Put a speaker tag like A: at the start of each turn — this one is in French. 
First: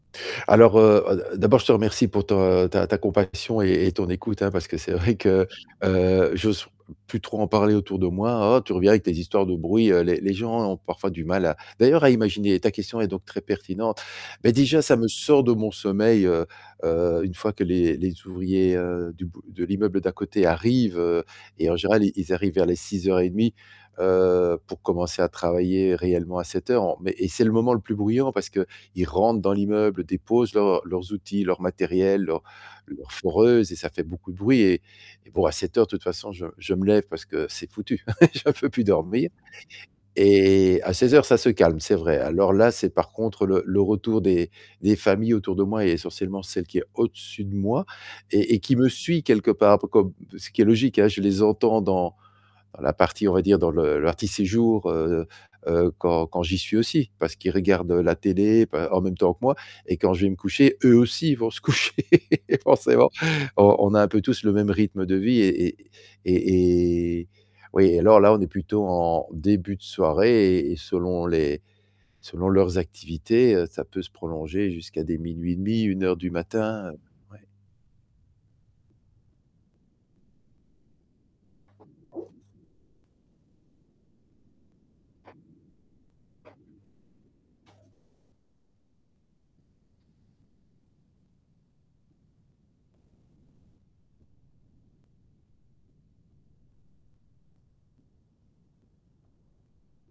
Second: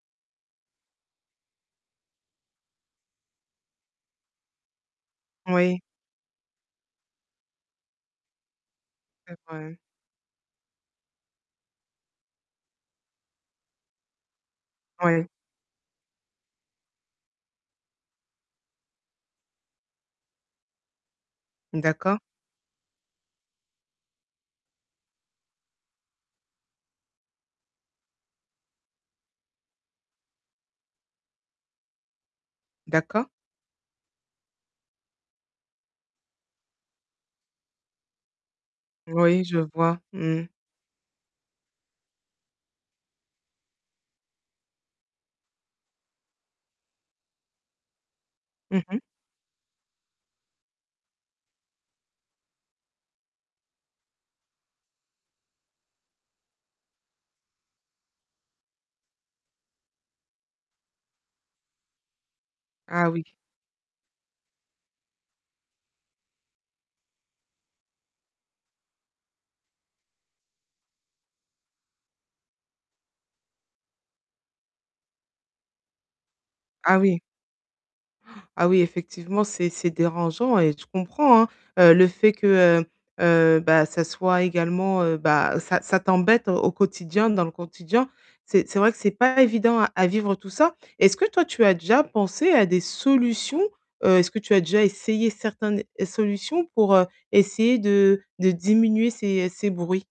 A: Alors, heu-heu, d'abord, je te remercie pour ta ta ta compassion et et ton écoute, hein, parce que c'est vrai que,
B: Oui.
A: heu, j'ose plus trop en parler autour de moi: «Oh, tu reviens avec les
B: C'est
A: histoires de
B: vrai.
A: bruit». Heu, les les gens ont parfois du mal à d'ailleurs à imaginer ta question est donc très pertinente, mais déjà, ça me
B: Oui.
A: sort de mon sommeil, heu heu, une fois que les les ouvriers, heu, du bout de l'immeuble d'à côté arrivent, heu, et en général,
B: D'accord.
A: ils arrivent vers les 06:30, heu, pour commencer à travailler réellement à 07:00. En mais et c'est le moment le plus bruyant parce qu'ils rentrent dans l'immeuble, déposent leurs leurs outils, leur matériel, leur leur
B: D'accord.
A: foreuse et ça fait beaucoup de bruit et et bon, à 07:00, de toute façon, je je me lève parce que c'est foutu, je peux plus dormir
B: Oui, je vois. Mmh mh.
A: et à 16:00, ça se calme, c'est vrai. Alors là, c'est par contre, le le retour des des familles autour de moi et essentiellement celle qui est au dessus de moi et et qui
B: Mmh
A: me
B: mh.
A: suit quelque part, un peu comme ce qui est logique, hein, je les entends dans dans la partie on va dire, dans le l'arti séjour, heu, quand j'y suis aussi, parce qu'ils regardent la télé, pe en même temps que moi et quand je vais me coucher, eux aussi, vont se coucher forcément.
B: Ah oui.
A: On on a un peu tous le même rythme de vie et et et et oui, alors là on est plutôt en début de soirée et et selon les selon leurs activités, heu, ça peut se prolonger jusqu'à des 00:30, 01:00 du matin,
B: Ah oui.
A: ouais.
B: Ah oui, effectivement, c'est c'est dérangeant, et je comprends, hein. Heu, le fait que, heu heu, bah, ça soit également, heu, bah, ça ça t'embête au au quotidien, dans le quotidien. C'est c'est vrai que c'est pas évident à à vivre, tout ça. Est-ce que toi, tu as déjà pensé à des solutions? Heu, est-ce que tu as déjà essayé certain ne es solutions pour, heu, essayer de de diminuer ces ces bruits?